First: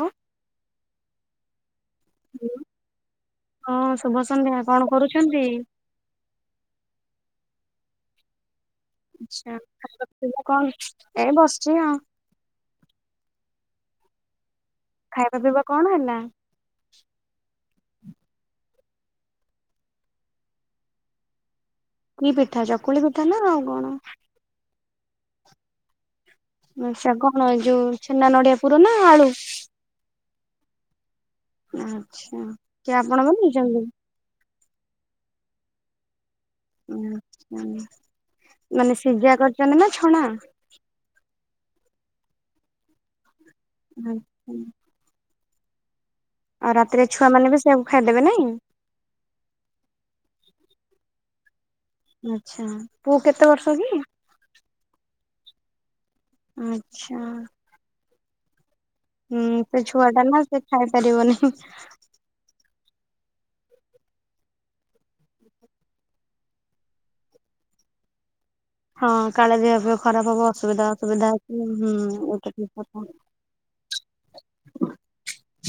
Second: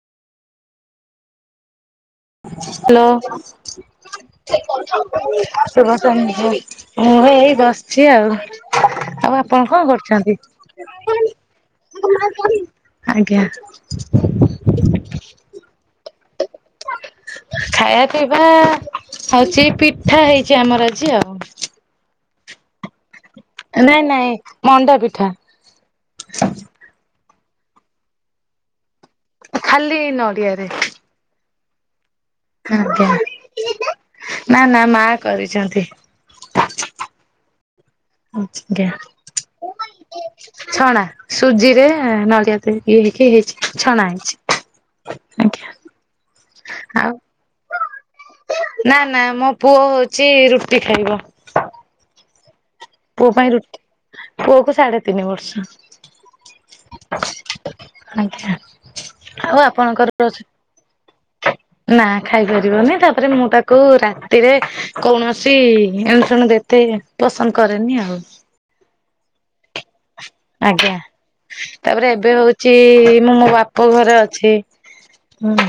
Hello. Hello. ହଁ ସନ୍ଧ୍ୟା କଣ କରୁଛନ୍ତି? ଶୁଭ ସନ୍ଦ୍ୟା ମୁଁ ବସିଛି ଆଉ। ଆଉ ଆଚ୍ଛା। ଆପଣ କଣ ଖାଇବା କରୁଛନ୍ତି? ପିଇବା କଣ ଏ ବସିଛି ଆଉ ଆଜ୍ଞା। ଖାଇବା ପିଇବା କଣ ହେଲା? ଖାଇବା ପିଇବା ହଉଛି ପିଠା ହେଇଛି ଆମର ଆଜି ଆଉ। କି ପିଠା ଚକୁଳି ପିଠା ନା ଆଉ। କଣ? ନାଇଁ ନାଇଁ ମଣ୍ଡା ପିଠା। ସେ କଣ ଯୋଉ ଛେନା ନଡିଆ ପୁର ନା ଆଳୁ? ଖାଲି ନଡିଆରେ। ଆଛା। ଆଜ୍ଞା ନା ନା ମା କରିଚନ୍ତି। ଉ ଆଜ୍ଞା। ମାନେ ସିଜା କରିଚନ୍ତି ନା ଛଣା? ଛଣା ସୁଜି ରେ ନଡ଼ିଆ ଦେଇକି ହେଇକି ହେଇଚି ଛଣା ଆଚ୍ଛା। ହେଇଚି। ଆଜ୍ଞା। ଆଉ ରାତିରେ ଛୁଆ ମାନେ ବି ସେଇଆକୁ ଖାଇଦେବେ ନାଇଁ। ନା ନା ମୋ ପୁଅ ହଉଚି ରୁଟି ଖାଇବ। ଆଛା। ପୁଅ ପାଇଁ ରୁ ପୁଅ କୁ ସାଢେ ତିନି ବର୍ଷ। ଆଚ୍ଛା ଆଛା ଆଉ ଆପଣଙ୍କର ରୋ ଖାଇ ପାରିବନି। ନା ଖାଇପାରିବନି ତାପରେ ମୁଁ ତାକୁ ରାତିରେ କୌଣସି ଏଣ ଶୁଣୁ ଦେତେ ପସନ୍ଦ କରେନି ଆଉ। ହଁ କାଳେ ଦେହ ଫେଅ ଖରାପ ହବ। ଅସୁବିଧା ଆଜ୍ଞା, ଅସୁବିଧା ଅଛି ହୁଁ ତାପରେ ଏବେ ଏଇଟା ଠିକ ହଉଛି କଥା। ମୁଁ ମୋ ବା ପ ଘରେ ଅଛି, ହୁଁ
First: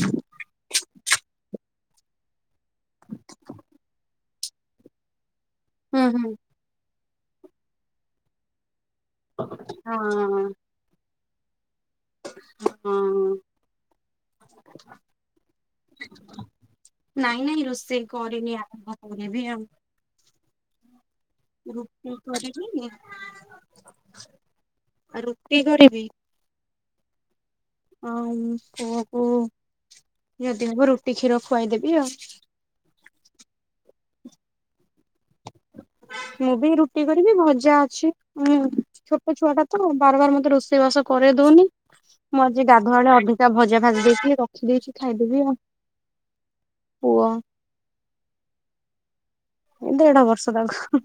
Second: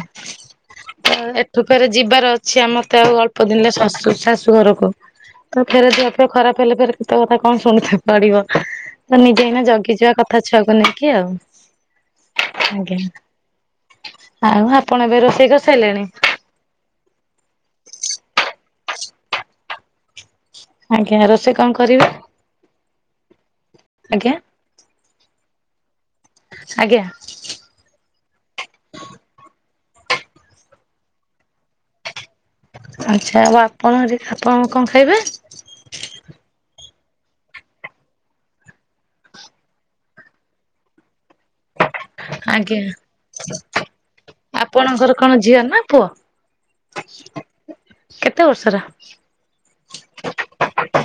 ତ ଏଠୁ ଫେରେ ଯିବାର ଅଛି ଆମ ମତେ ଆଉ ଅଳ୍ପ ଦିନରେ ଶାଶୁ ଶାଶୁ ଘରକୁ। ତ ଫେରେ ହୁଁ ଦେହ ଫେଅ ହୁଁ ଖରାପ ହେଲେ ଫେରେ କେତେ କଥା କଣ ଶୁଣିତେ ପଡିବ। ଯେ ଏଇନା ଜଗିଯିବା କଥା ହଁ ଛୁଆକୁ ନେଇକି ଆଉ। ହଁ ଆଜ୍ଞା ଆଉ ଆପଣ ଏବେ ରୋଷେଇ କରି ସାରଲେଣି? ନାଇଁ ନାଇଁ ରୋଷେଇ କରିନି ଆରମ୍ଭ କରିବି ଆଉ। ଆଜ୍ଞା ର ରୁଟି କରିବି, ଆଜ୍ଞା ଆ ରୁଟି କରିବି। ଆଜ୍ଞା। ଆଉ ପୁଅକୁ ଯଦି ହବ ରୁଟି କ୍ଷୀର ଖୁଆଇଦେବି ଆଉ। ଆଚ୍ଛା ଆଉ ଆପଣ ଏବେ ଆପଣ କଣ ଖାଇବେ? ମୁଁ ବି ରୁଟି କରିବି, ଭଜା ଅଛି ଉଁ ଛୋଟ ଛୁଆ ଟା ତ ବାର ବାର ମତେ ରୋଷେଇବାସ କରେଇ ଦଉନି। ମୁଁ ଆଜି ଆଜ୍ଞା ଗାଧୁଆଳେ ଅଧିକା ଭଜା ଭାଜି ଦେଇଥିଲି ରଖିଦେଇଚି ଆପଣଙ୍କର କଣ ଖାଇଦେବି ଆଉ। ଝିଅ ନା ପୁଅ? ପୁଅ। କେତେ ବର୍ଷର? ଦେଢ଼ ବର୍ଷ ତାକୁ।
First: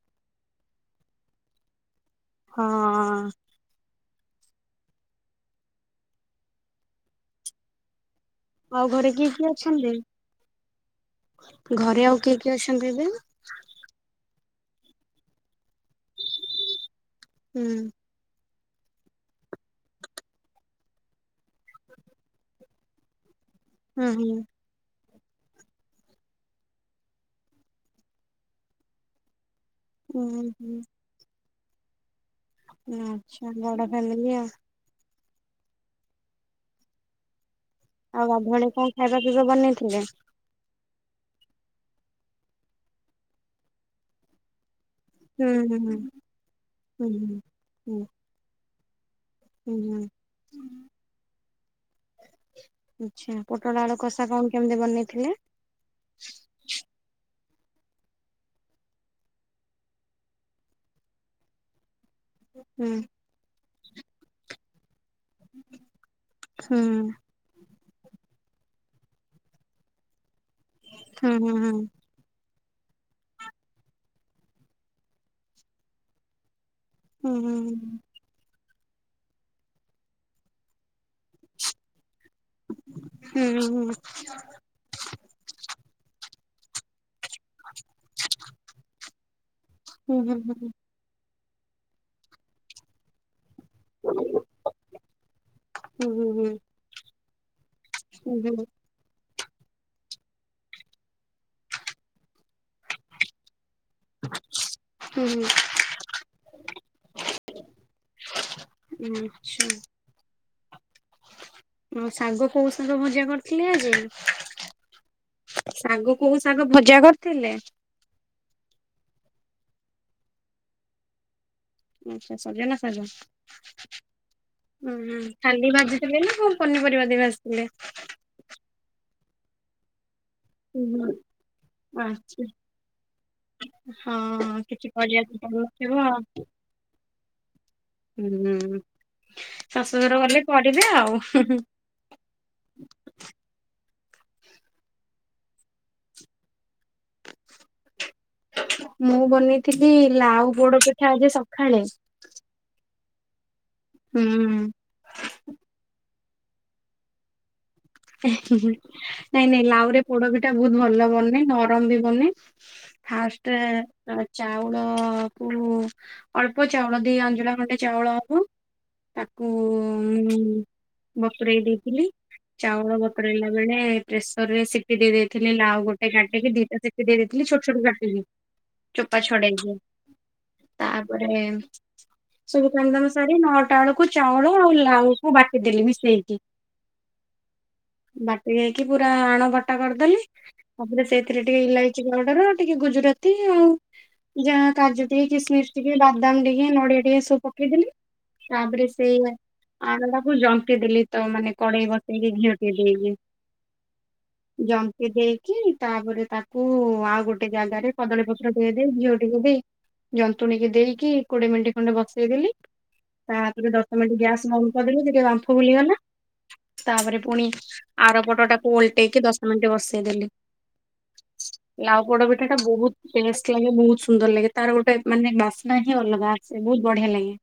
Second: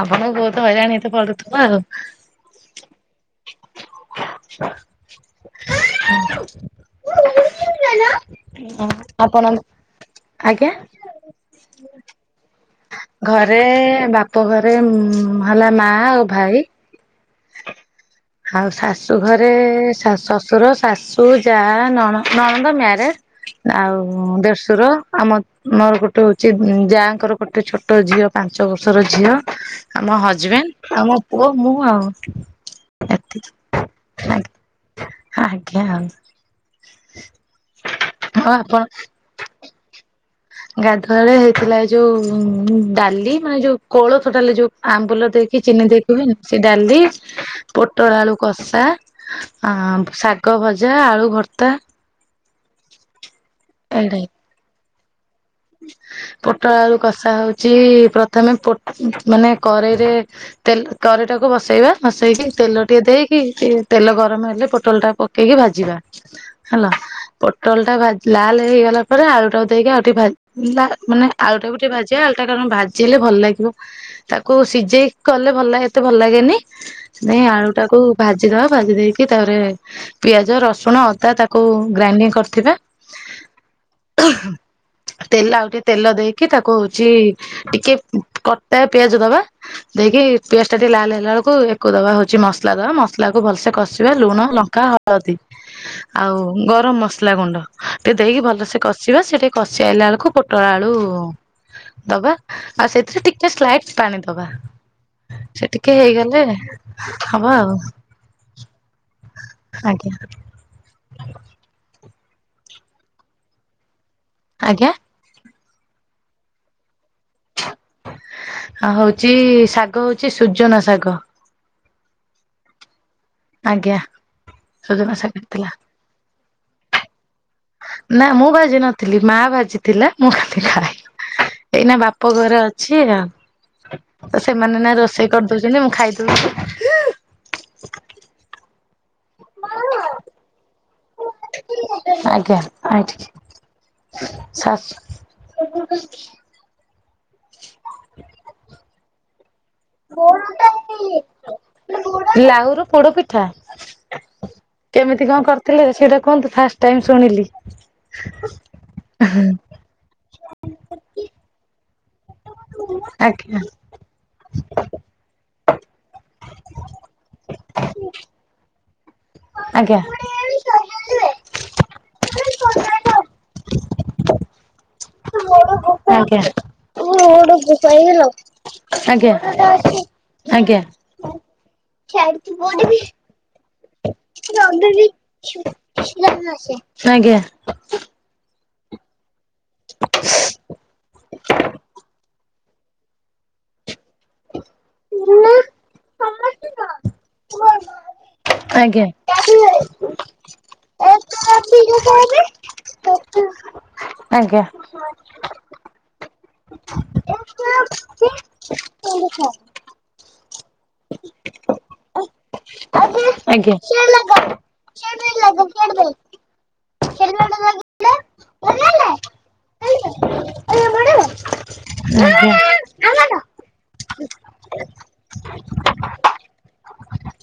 ଆପଣଙ୍କୁ ବହୁତ ହଇରାଣ ହେଇତେ ପଡୁଥିବ ଆଉ। ହଁ। ଆଉ ଘରେ [unintelligible] କିଏ କିଏ ଆପଣ ଅଛନ୍ତି? ଆଜ୍ଞା। ଘରେ ଆଉ କିଏ କିଏ ଅଛନ୍ତି ଏବେ? ଘରେ ବାପ ଘରେ ହେଲା ମା ଆଉ ଭାଇ। ହୁଁ। ଆଉ ଶାଶୁ ଘରେ ଶ୍ୱଶୁର ଶାଶୁ ଯା ନ ନଣନ୍ଦ ମ୍ୟାରେଡ। ହୁଁ ହୁଁ ଆଉ ଦେଢଶୁର ଆମ ମୋର ଗୋଟେ ହଉଛି ଯାଙ୍କର ଗୋଟେ ଛୋଟ ଝିଅ ପାଞ୍ଚ ବର୍ଷର ଝିଅ। ଆମ ଉଁ ହୁଁ ହଜବେଣ୍ଡ ଆଉ ମୋ ପୁଅ ମୁଁ ଆଉ। ଏତିକି ଆଛା ବଡ ଫ୍ୟାମିଲି ଆଉ। ଆଜ୍ଞା ଆଉ। ଆଉ ଗାଧୁଆଳେ କଣ ଖାଇବା ପିଇବା ବନେଇଥିଲେ? ଗାଧୁଆଳେ ହେଇଥିଲା ଏଇ ଯୋଉ ଡାଲି ମାନେ ଯୋଉ କୋଳଥ ଡାଲି ଯୋଉ ଆମ୍ବୁଲ ହୁଁ ଦେଇକି ହୁଁ ଚିନି ହୁଁ ଦେଇକି ହୁଏନି, ସେ ଡାଲି ହୁଁ ହୁଁ। ପୋଟଳ ଆଳୁ କଷା ହୁଁ ହୁଁ ଆ, ହୁଁ ଶାଗ ଭଜା, ଆଳୁ ଭର୍ତ୍ତା, ଆଚ୍ଛା ପୋଟଳ ଆଳୁ କଷା ଏଇଟା। କଣ କେମିତି ବନେଇଥିଲେ? ପୋଟଳ ଆଳୁ କଷା ହଉଚି, ପ୍ରଥମେ ପୋଟ, ମାନେ କରେଇରେ ତେଲ, ତରିଟାକୁ ବସେଇବା, ବସେଇକି ତେଲ ହୁଁ ଟିକେ ଦେଇକି, ତେଲ ଗରମ ହେଲେ, ପୋଟଲ ଟା ପକେଇକି ଭାଜିବା ହୁଁ ହେଲା। ପୋଟଲ ଟା ଭା ଲାଲ ହେଇଗଲା ପରେ, ଆଳୁ ଟାକୁ ଦେଇକି ଆଉ ଟିକେ ଭା, ମାନେ ହୁଁ ଆଳୁ ଟା ବି ଟିକେ ଭାଜି ଜିଆ ଆଳୁ ଟା, କାରଣ ଭାଜି ହେଲେ ଭଲ ଲାଗିବ। ତାକୁ ସିଝେଇ କଲେ ଭଲ ଏତେ ଭଲ, ଏତେ ଭଲ ଲାଗେନି, ହୁଁ ନାଇଁ ଆଳୁ ହୁଁ। ଟାକୁ ଭାଜିଦବା, ଭାଜି ଦେଇକି ତାପରେ, ପିଆଜ ରସୁଣ ଅଦା ତାକୁ ଗ୍ରାଇଣ୍ଡିଙ୍ଗ କରି ହୁଁ। ତେଲ, ଆଉ ଟିକେ ତେଲ ଦେଇକି, ତାକୁ ହଉଛି ଟିକେ କଟା ପିଆଜ ଦବା। ହୁଁ ଦେଇକି, ହୁଁ ପିଆଜ ଟା ହୁଁ ଟିକେ ଲାଲ ହେଲା ବେଳକୁ ୟାକୁ ଦବା। ହଉଛି ମସଲା ଦବା। ମସଲା କୁ ଭଲ ସେ, କ ସେଇବା, ଲୁଣ ଲଙ୍କା ହଳଦୀ ହୁଁ ହୁଁ ହୁଁ ହୁଁ ଆଉ ହୁଁ। ଗରମ ମସଲା ଗୁଣ୍ଡ। ଟିକେ ହୁଁ ଦେଇକି, ହୁଁ ଭଲସେ କସିବା। ସେ ଟିକେ କ, କସିଆଇଲା ବେଳୁକୁ, ପୋଟଳ ଆଳୁ ଦବା। ଆଉ ସେଥିରେ ଟି ଶ୍ଲାଇଟ୍ ପାଣି ଦବା। ହୁଁ ସେ ଟିକେ ହେଇଗଲେ ହବ ଆଉ। ଆଚ୍ଛା। ଆଜ୍ଞା। ଶାଗ, କୋଉ ଶାଗ ଭଜା କରିଥିଲେ ଆଜି? ଆଜ୍ଞା ଶାଗ କୋଉ ଶାଗ ଭଜା କରିଥିଲେ? ଆ ହଉଛି, ଶାଗ ହଉଛି ସୁୂଜନା ଶାଗ। ଆଚ୍ଛା, ସଜନା ଶାଗ। ଆଜ୍ଞା ସୁଜନା ଶାଗ ହେଇଥିଲା ଖାଲି ଭାଜି ଚୁଲି ନା, କଣ ପନିପରିବା ଦେବେ ଭାଜଥିଲେ। ନା, ମୁଁ ଭାଜି ନଥିଲି। ମା ଭାଜିଥିଲା। ମୁଁ ଖା ହୁଁ। ଏଇନା, ବାପ ଘରେ ଅଛି ଆଉ। ତ, ହଁ ସେମାନେ କିଛି ନା ରୋଷେଇ କରିବାକୁ କରିଦଉଚନ୍ତି। ମୁଁ ପଡୁନଥିବ ଖାଇ ଦଉଚି। ହୁଁ। ଶଶୁ ଘର ଗଲେ କରିବେ ଆଉ। ଆଜ୍ଞା। ଆ, ଶାଶୁ ମୁଁ ବନେଇଥିଲି, ଲାଉ ପୋଡ ପିଠା ଆଜି ସଖାଳେ। ଲାଉ ର ପୋଡ ପିଠା। ହୁଁ। କେମିତି କଣ କରିଥିଲେ? ସେଇଟା କୁହନ୍ତୁ। ଫାଷ୍ଟ ଟାଇମ ଶୁଣିଲି। ଆ ହେଁ ହେଁ ନାଇଁ, ନାଇଁ। ଲାଉ ରେ ପୋଡ ପିଠା ବହୁତ ଭଲ ବନେ। ନରମ ବି ବନେ। ଆଜ୍ଞା ଫାଷ୍ଟେ, ଚାଉଳ କୁ ଅଳ୍ପ ଚାଉଳ, ଦି ଆଞ୍ଜୁଳା ଖଣ୍ଡେ ଚାଉଳ ହବ। ତାକୁ ଆଜ୍ଞା। ଆଜ୍ଞା। ଆଜ୍ଞା ଆଜ୍ଞା। ମୁଁ, ବତୁରେଇ ଦେଇଥିଲି। ଚାଉଳ ବତୁରାଇଲା ବେଳେ, ପ୍ରେସର ରେ ସିଟିି ଦେଇ ଦେଇ ଥିଲେ। ଲାଉ ଗୋଟେ କାଟିକି, ଦିଟା ସିଟି ଦେଇଥିଲି। ଛୋଟ, ଛୋଟ କାଟିକି। ଚୋପା ଆଜ୍ଞା। ଛଡେଇକି ତାପରେ ସବୁ କାମ, ଦାମ ସାରି। ନଅଟା ବେଳକୁ, ଆଜ୍ଞା। ଚାଉଳ, ଆଉ ଲାାଉଳକୁ, ବାଟିଦେଲି, ମିଶେଇକି। ଆଜ୍ଞା। ବାଟି ଦେଇକି, ପୁରା ଆଣ ବଟା କରିଦେଲି। ତାପରେ ସେଇଥିରେ, ଟିକେ ଇଲାଇଚି ପାଉଡର, ଟିକେ ଗୁଜୁରାତି, ଆଉ ଯା କାଜୁ ଟିକେ, କିସମିସ୍ ଟିକେ, ବାଦାମ ଟିକେ, ନଡିଆ ଟିକେ, ସବୁ ପକେଇଦେଲି। ତାପରେ, ଆଜ୍ଞା। ସେଇ ଆଣା ଟା କୁ ଜନ୍ତିଦେଲି। ତ ମାନେ କଡେଇ ବ ଟିକେ ଘିଆ ଟିକେ ଦେଇକି। ଜନ୍ତି ଦେଇକି, ତାପରେ ତାକୁ ଆଉ ଗୋଟେ ଜାଗାରେ କଦଳୀ ପତ୍ର ଟିକେ ଦେଇ, ଘିଅ ଟିକେ ଦେଇ ଆଜ୍ଞା। ଜନ୍ତୁଣୀକୁ ଦେଇକି, କୋଡିଏ ମିନିଟ ଖଣ୍ଡେ ବସେଇଦଲି। ତାପରେ ଦଶ ମିନିଟ ଗ୍ୟାସ ବନ୍ଦ କରିଦେଲି। ଟିକେ ବାମ୍ଫ ବୁଲିଗଲା। ତାପରେ ପୁଣି ଆର ପଟ ଟାକୁ ଓଲଟେଇକି ଦଶ ମିନିଟ ବସେଇଦେଲି। ଲାଉ ପୋଡ ପିଠା ଟା ବୋ ବହୁତ ଆଜ୍ଞା। ଟେଷ୍ଟ ଲାଗେ। ବହୁତ ସୁନ୍ଦର ଲାଗେ। ତାର ଗୋଟେ ମାନେ ବାସ୍ନା ହି ଅଲଗା ଆସେ। ବହୁତ ବଢିଆ ଲାଗେ।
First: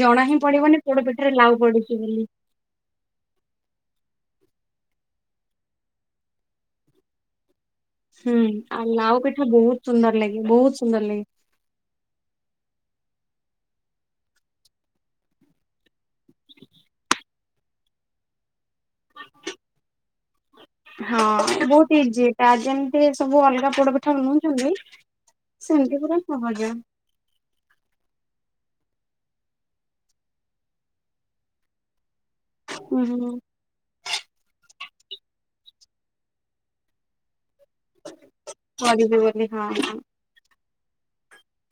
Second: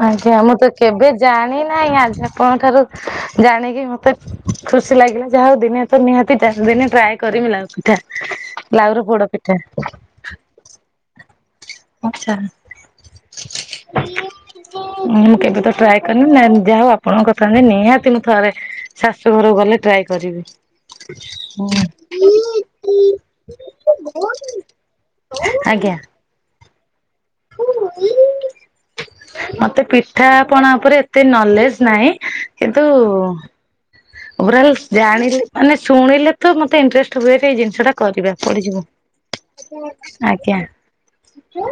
ଜଣା ହିଁ ଆଜ୍ଞା। ମୁଁ ତ ପଡିବନି ପୋଡ କେବେ ପିଠାରେ ଲାଉ ଜାଣି ପଡିଛି ନାହିଁ। ଆଜି ବୋଲି ଆପଣଙ୍କ ଠାରୁ ଜାଣିକି ମତେ ଖୁସି ଲାଗିଲା। ଯାହା ହଉ ଦିନେ ତ ନିହାତି ଦିନେ ଟ୍ରାଏ କରିମି ଲାଉ ପିଠା। ହୁଁ ଆଉ ଲାଉର ଲାଉ ପୋଡ ପିଠା ବହୁତ ସୁନ୍ଦର ଲାଗେ। ବହୁତ ସୁନ୍ଦର ଲାଗେ। ଆଛା। ମୁଁ କେବେ ଟ୍ରା ନା ଯାହା ହଉ ଆପଣଙ୍କ କଥା ନିହାତି ମୁଁ ଥରେ ଶାଶୁ ଘରକୁ ଗଲେ ଟ୍ରାଏ କରିବି। ହଁ ବହୁତ ଇ ଜି। ତାର ଯେମିତି ସବୁ ଅଲଗା ପୋଡପିଠା ବନଉଛନ୍ତି। ଆଜ୍ଞା। ସେମିତି ପୁରା ସହଜ। [unintelligible] ମତେ ପିଠାପଣା ଉପରେ ଏତେ ନଲେଜ ନାହିଁ। କିନ୍ତୁ ହୁଁ ଓଭରଲ୍ ଜାଣିଲେ ମାନେ ଶୁଣିଲେ ତ ମତେ ଇଣ୍ଟରେଷ୍ଟ ହୁଏ। ଏଇ ଜିନିଷଟା କରିବା ପଡିିଯିବୁ। କରିବି ବୋଲି ହଁ ହଁ। ଆଜ୍ଞା ହଁ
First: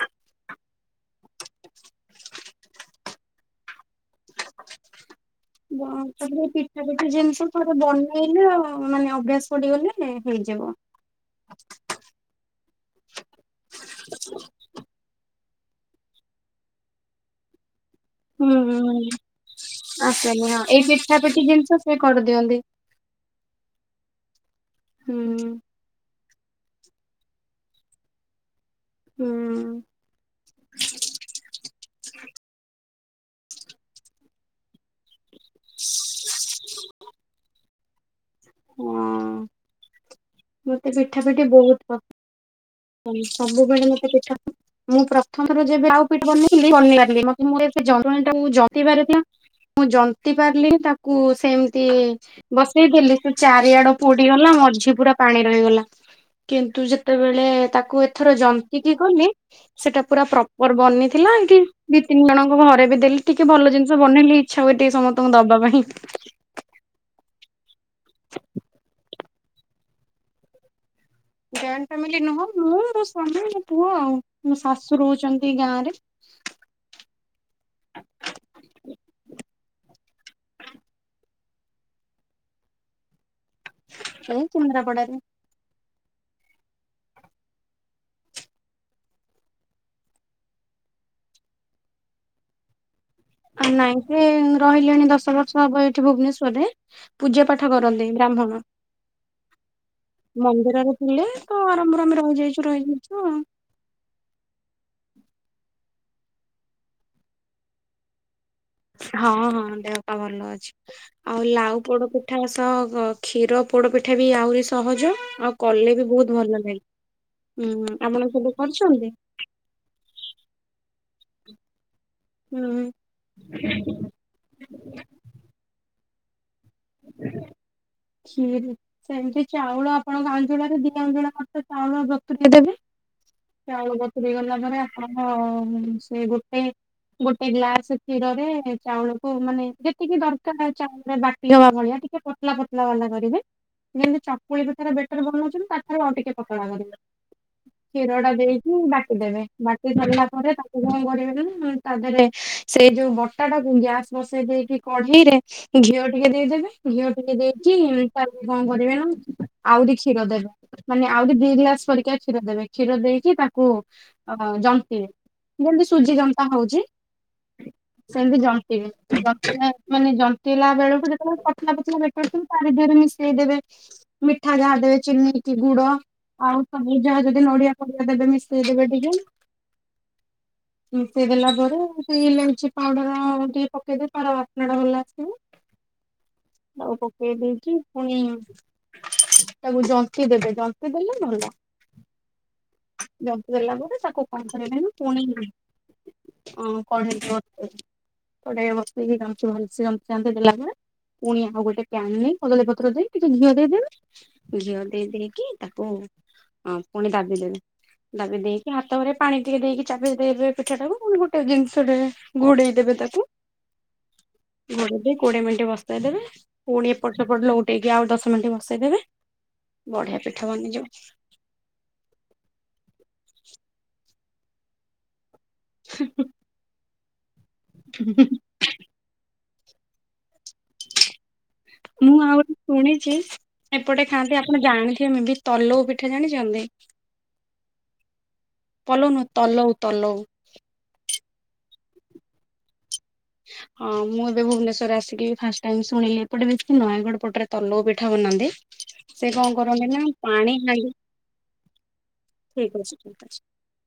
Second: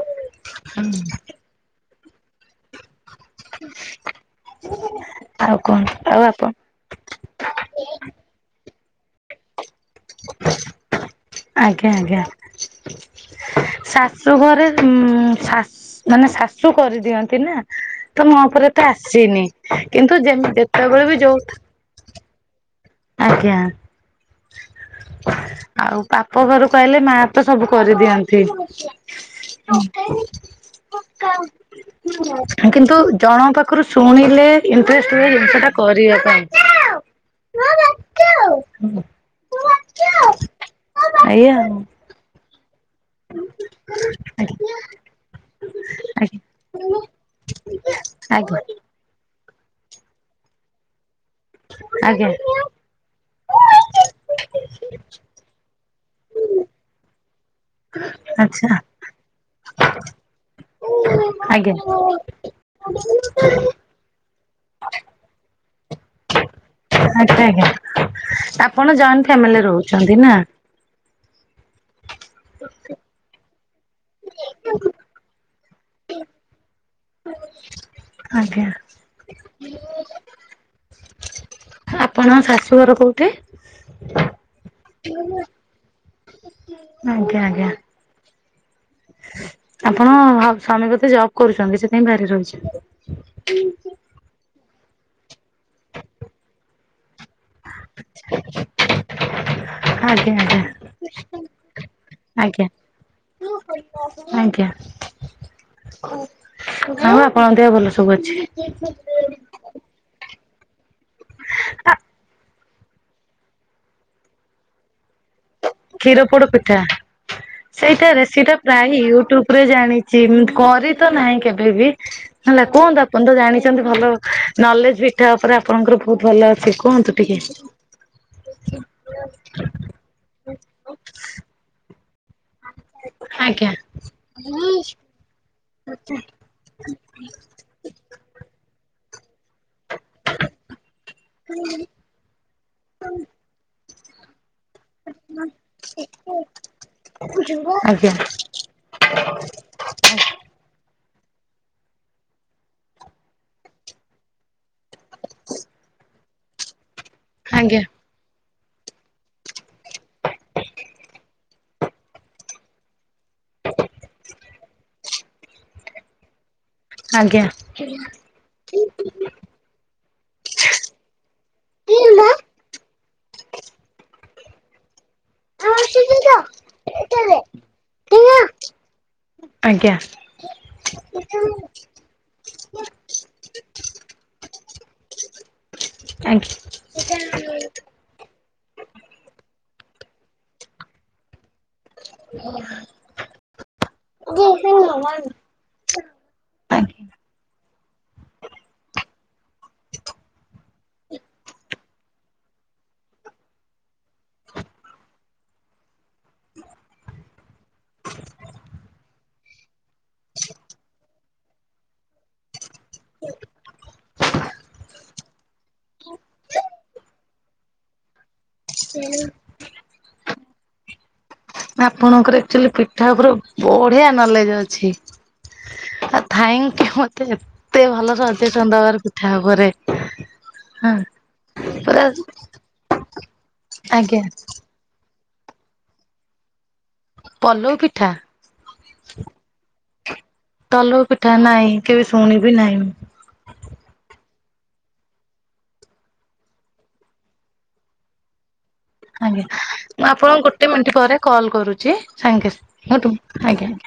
[unintelligible] ଆଉ ପିଠା ଆପଣ ପିଠା ଜିନିଷ ଥରେ ବନେଇଲେ ଆଉ ମାନେ ଅଭ୍ୟାସ ପଡିଗଲେ ହେ ହେଇଯିବ। ଆଜ୍ଞା। ଆଜ୍ଞା। ଶାଶୁ ଘରେ ଉ ଶାଶ ମାନେ ଶାଶୁ କରିଦିଅନ୍ତି। ନା ତ ମୋ ହୁଁ ଉପରେ ତ ହୁଁ। ଆସିନି। କିନ୍ତୁ ଯେ ଆସେନି ହଁ ଏଇ ଯେତେବେଳେ ପିଠା ବି ଯୋଉ ପିଠି ଜିନିଷ ସେ କରିଦିଅନ୍ତି। ଆଜ୍ଞା। ହମ୍ ଆଉ ପାପ ଘର କୁ ଆହିଲେ। ମାଁ ତ ସବୁ କରିଦିଅନ୍ତି। ହୁଁ। ହଁ [unintelligible] କିନ୍ତୁ ଜଣଙ୍କ ପାଖରୁ ଶୁଣିଲେ ଇଣ୍ଟରେଷ୍ଟ ହୁଏ ସେଟା କରିବା ପାଇଁ। ହଁ [unintelligible] ମତେ ପିଠା ପିଠି ଏଇଆ ଆଉ ବହୁତ ପସନ୍ଦ। ସବୁବେଳେ ମତେ ପିଠା ଆଜ୍ଞା। ମୁଁ ପ୍ରଥମରୁ ଯେବେ ଆଉ ପିଠା ଆଜ୍ଞା ବେନେଇଲି ବନେଇ ପାରିଲି। ମତେ ମୋର ଏ ଜନ୍ତଣି ଟା ଆଜ୍ଞା। ଆଚ୍ଛା ଜନ୍ତି ବାରଥିଲା। ମୁଁ ଜନ୍ତି ପାରିଲିନି। ତାକୁ ସେମିତି ଆଜ୍ଞା। ବସେଇଦେଲି ସେ ଚାରିଆଡ ପୋଡିଗଲା। ମଝି ପୁରା ପାଣି ରହିଗଲା। କିନ୍ତୁ ଯେତେବେଳେ ତାକୁ ଏଥର ଜନ୍ତି କିି କଲି। ସେଇଟା ପୁରା ପ୍ରପୋର ବନିଥିଲା। ଏଇଠି ଆଚ୍ଛା ଆଜ୍ଞା ଦି ତିନି ଜଣଙ୍କ ଘରେ ବି ଦେଲି। ଟିକେ ଭଲ ଯ ଜିନିଷ ବନେଇଲେ ଇଚ୍ଛା ହୁଏ ଟିକେ ସମସ୍ତଙ୍କୁ ଦବା ପାଇଁ। ଆଜ୍ଞା। ଆଜ୍ଞା। ଆପଣ ଜଏଣ୍ଟ ଫ୍ୟାମିଲି ରହୁଛନ୍ତି ନା? ଜଏଣ୍ଟ ଫାମିଲି ନୁହଁ। ମୁଁ ମୋ ସ୍ଵାମୀ, ମୋ ପୁଅ ଆଉ ମୋ ଶାଶୁ ରହୁଛନ୍ତି ଗାଁ ରେ। ଆଜ୍ଞା। [unintelligible] ଆପଣଙ୍କ ଶାଶୁଘର କୋଉଠି? ଏଇ କେନ୍ଦ୍ରାପଡାରେ। ଆଜ୍ଞା। ଆଜ୍ଞା। ଆପଣ ସ୍ୱାମୀ ବୋଧେ ଜବ୍ କରୁଛନ୍ତି। ସେଥିପାଇଁ ବାହାରେ ରହିଛନ୍ତି। ଆ ନାଇଁ ସେ ରହିଲେଣି ଦଶ ବର୍ଷ ହବ ଏଠି ଭୁବନେଶ୍ଵରରେ। ପୂଜା ପାଠ କରନ୍ତି। ବ୍ରାହ୍ମଣ। ଆଜ୍ଞା ଆଜ୍ଞା ମନ୍ଦିରରେ ଥିଲେ। ତ ଆରମ୍ଭରୁ ଆମେ ଆଜ୍ଞା। ରହିଯାଇଛୁ, ରହିଯାଇଛୁ ଆଉ। ଆଜ୍ଞା। ଆଉ ଆପଣଙ୍କ ଦେହ ଭଲ ସବୁ ଅଛି। ହଁ ହଁ ଦେହପା ସବୁ ଭଲ ଅଛି। ଆଉ ଲାଉ ଆ ପୋଡ ପିଠା ସହ କ୍ଷୀର ପୋଡ ପିଠା ବି ଆହୁରି ସହଜ। ଆଉ କଲେ ବି କ୍ଷୀର ବହୁତ ପୋଡ ଭଲ ଲାଗେ। ପିଠା ହୁଁ ସେଇଟା ଆପଣ କେବେ ରେସିଟା ପ୍ରାଇ କରିଛନ୍ତି? ୟୁଟ୍ୟୁବ ରେ ଜାଣି ଛି କରି ତ ନାହିଁ କେବେ ବି ହେଲା ହୁଁ କିହନ୍ତ ଆପଣ ତ ଜାଣିଛନ୍ତି ଭଲ ନଲେଜ ପିଠା ଉପରେ ଆପଣଙ୍କର ବହୁତ ଭଲ ଅଛି କୁହନ୍ତୁ ଟିକେ। କ୍ଷୀରି ସେମିତି ଚାଉଳ ଆପଣଙ୍କ ଅଞ୍ଜିଲରେ ଦିଟା ଅଞ୍ଜଳୀ ମତ ଚାଉଳ ବତୁରେଇ ଦେବେ। ଆଜ୍ଞା। ଚାଉଳ ବତୁରି ଗଲା ପରେ ଆଣ ସେ ଗୋଟେ ଗୋଟେ ଗ୍ଲାସ କ୍ଷୀରରେ ଚାଉଳକୁ ମାନେ ଯେତିକି ଦରକାର ଚାଉଳରେ ବାଟି ହବା ଭଳିଆ ଟିକେ ପତଲା ପ ତଲାଵାଲା କରିବେ ଯେମିତି ଚକୁଳି ପି ର ବେଟର ବନଉଛନ୍ତି ତା ପରେ ଆଉ ଟିକେ ପତଳା କରିବେ ଆଜ୍ଞା। କ୍ଷୀର ଟା ଦେଇକି ବାଟିଦେବେ। ବାଟି ସରିଲା ପରେ ତାକୁ କଣ କରିବେ ନା ନା ତା ଦେହରେ ସେଇ ଯୋଉ ବଟା ଟାକୁ ଗ୍ୟାସ୍ ବସେଇ ଦେଇକି କଢେଇରେ ଘିଅ ଟିକେ ଦେଇଦେବେ ଘିଅ ଟିକେ ଦେଇକି ଆଜ୍ଞା ତାପରେ କଣ କରିବେ ନା ଆଉ ଟିକେ କ୍ଷୀର ଦେବେ। ମାନେ ଆଉରି ଦି ଗ୍ଲାସ ପରିକା କ୍ଷୀର ଦେବେ। କ୍ଷୀର ଦେଇ କି ତାକୁ ଅ ଜନ୍ତେଇବେ ଯେମିତି ସୁଜି ଜନ୍ତା ହଉଛି। ଆଜ୍ଞା। ସେମିତି ଜନ୍ତେଇବେ ମାନେ ଜନ୍ତେଇଲା ବେଳକୁ ଯେତେବେଳେ ପତଳା ପାତାଳ ଦେଖା ଆଜ୍ଞା। ଖା ପାଣି ଦେହରେ ମିଶେଇ ଦେବେ ମିଠା ଯାହା ଦେଇ ଚିନି ମୁଁ ଗୁଡ ଆଉ ସବୁ ଯାହା ଯଦି ନଡିଆ ପକେଇ ଦେବେ ମିଶେଇଦବେ ଟିକେ। ଆଜ୍ଞା। ମିସେଇ ଦେଲା ପରେ ସେ ଲେଚି ପାଉଡର ଟିକେ ପକେଇଦେବେ ତାର ବାସ୍ନା ଟା ଭଲ ଆସିବ। ଆଜ୍ଞା। ତାକୁ ପକେଇ ଦେଇଛି ପୁଣି ତାକୁ ଜନ୍ତି ଦେବେ ଜନ୍ତି ଦେଲେ ଭଲ। ଜନ୍ତି ଦେଲା ପରେ ତାକୁ କଣ କରିବା ନା ମୁଁ ପୁଣି ଓ କଢେଇ ବସେ। କଡେଇ ବସେଇକି ଗାମୁଚ ଭଲ ଗାମୁଥାନ୍ତେ ଦେଲାବେଳେ ପୁଣି ଆ ଆଉ ଗୋଟେ ପ୍ୟାନ ନେଇ କଦଳୀ ପତ୍ର ଦେଇ ଟିକେ ଘିଅ ଦେଇଦବେ ଘିଅ ଦେଇ ଦେଇେଇକି ତାକୁ ହଁ ପୁଣି ଦାବି ଦେବେ ଦାବି ଦେଇକି ହାତ ଘରେ ପାଣି ଟିକେ ଦେଇକି ଚାବି ଦେଇବେ ପିଠା ଟାକୁ ଗୋଟେ ଜିନିଷଟାରେ ଘୋଡେଇ ଦେବେ ତାକୁ ଘୋଡେଇ ଦେଇ କୋଡିଏ ମିନିଟ ବସେଇ ଦେବେ। ପୁଣି ଏପଟ ସେପଟ ଲଉଟେଇକି ଆଉ ଦଶ ମିନିଟ ବସେଇଦେବେ ବଢିଆ ପିଠା ବନିଯିବ। ଆପଣଙ୍କର ଆକଚୁଆଲି ପିଠା ଉପରେ ବଢିଆ ନଲେଜ ଅଛି। ଥାଙ୍କୟୁ ମତେ ଏତେ ଭଲ ସଜେ ଚନ୍ଦା ଘରେ ପିଠା ଉପରେ ହୁଁ। ମୁଁ ଆଉ ଗୋଟେ ଶୁଣିଛି ଏପଟେ ଆଜ୍ଞା ଖାଆନ୍ତି ଆପଣ ଜାଣିଥିବେ ମୁ ବି ତଲଉ ପିଠା ଜାଣିଛନ୍ତି? ପଲଉ ପିଠା ପଲଉ ନୁହଁ ତଲଉ ତଲଉ ତଲଉ ପିଠା ନାହିଁ କେବେ ଶୁଣିବି ନାହିଁ। ହଁ ମୁଁ ଏବେ ଭୁବନେଶ୍ୱରରେ ଆସିକି ଫାଷ୍ଟ ଶୁଣିଲି ଏପଟେ ବି ନୟାଗଡ଼ ପଟରେ ତଲଉ ପିଠା ବନାନ୍ତି। ସେ ଆଜ୍ଞା କଣ କରନ୍ତି ନା ମୁଁ ଆପଣଙ୍କୁ ପାଣି ଗୋଟେ ହାଣ୍ଡି ମିନିଟ୍ ପରେ କଲ୍ କରୁଛି ସାଙ୍ଗେ ଠିକ ଅଛି ଠିକ ଅଛି। ଆଜ୍ଞା ଆଜ୍ଞା।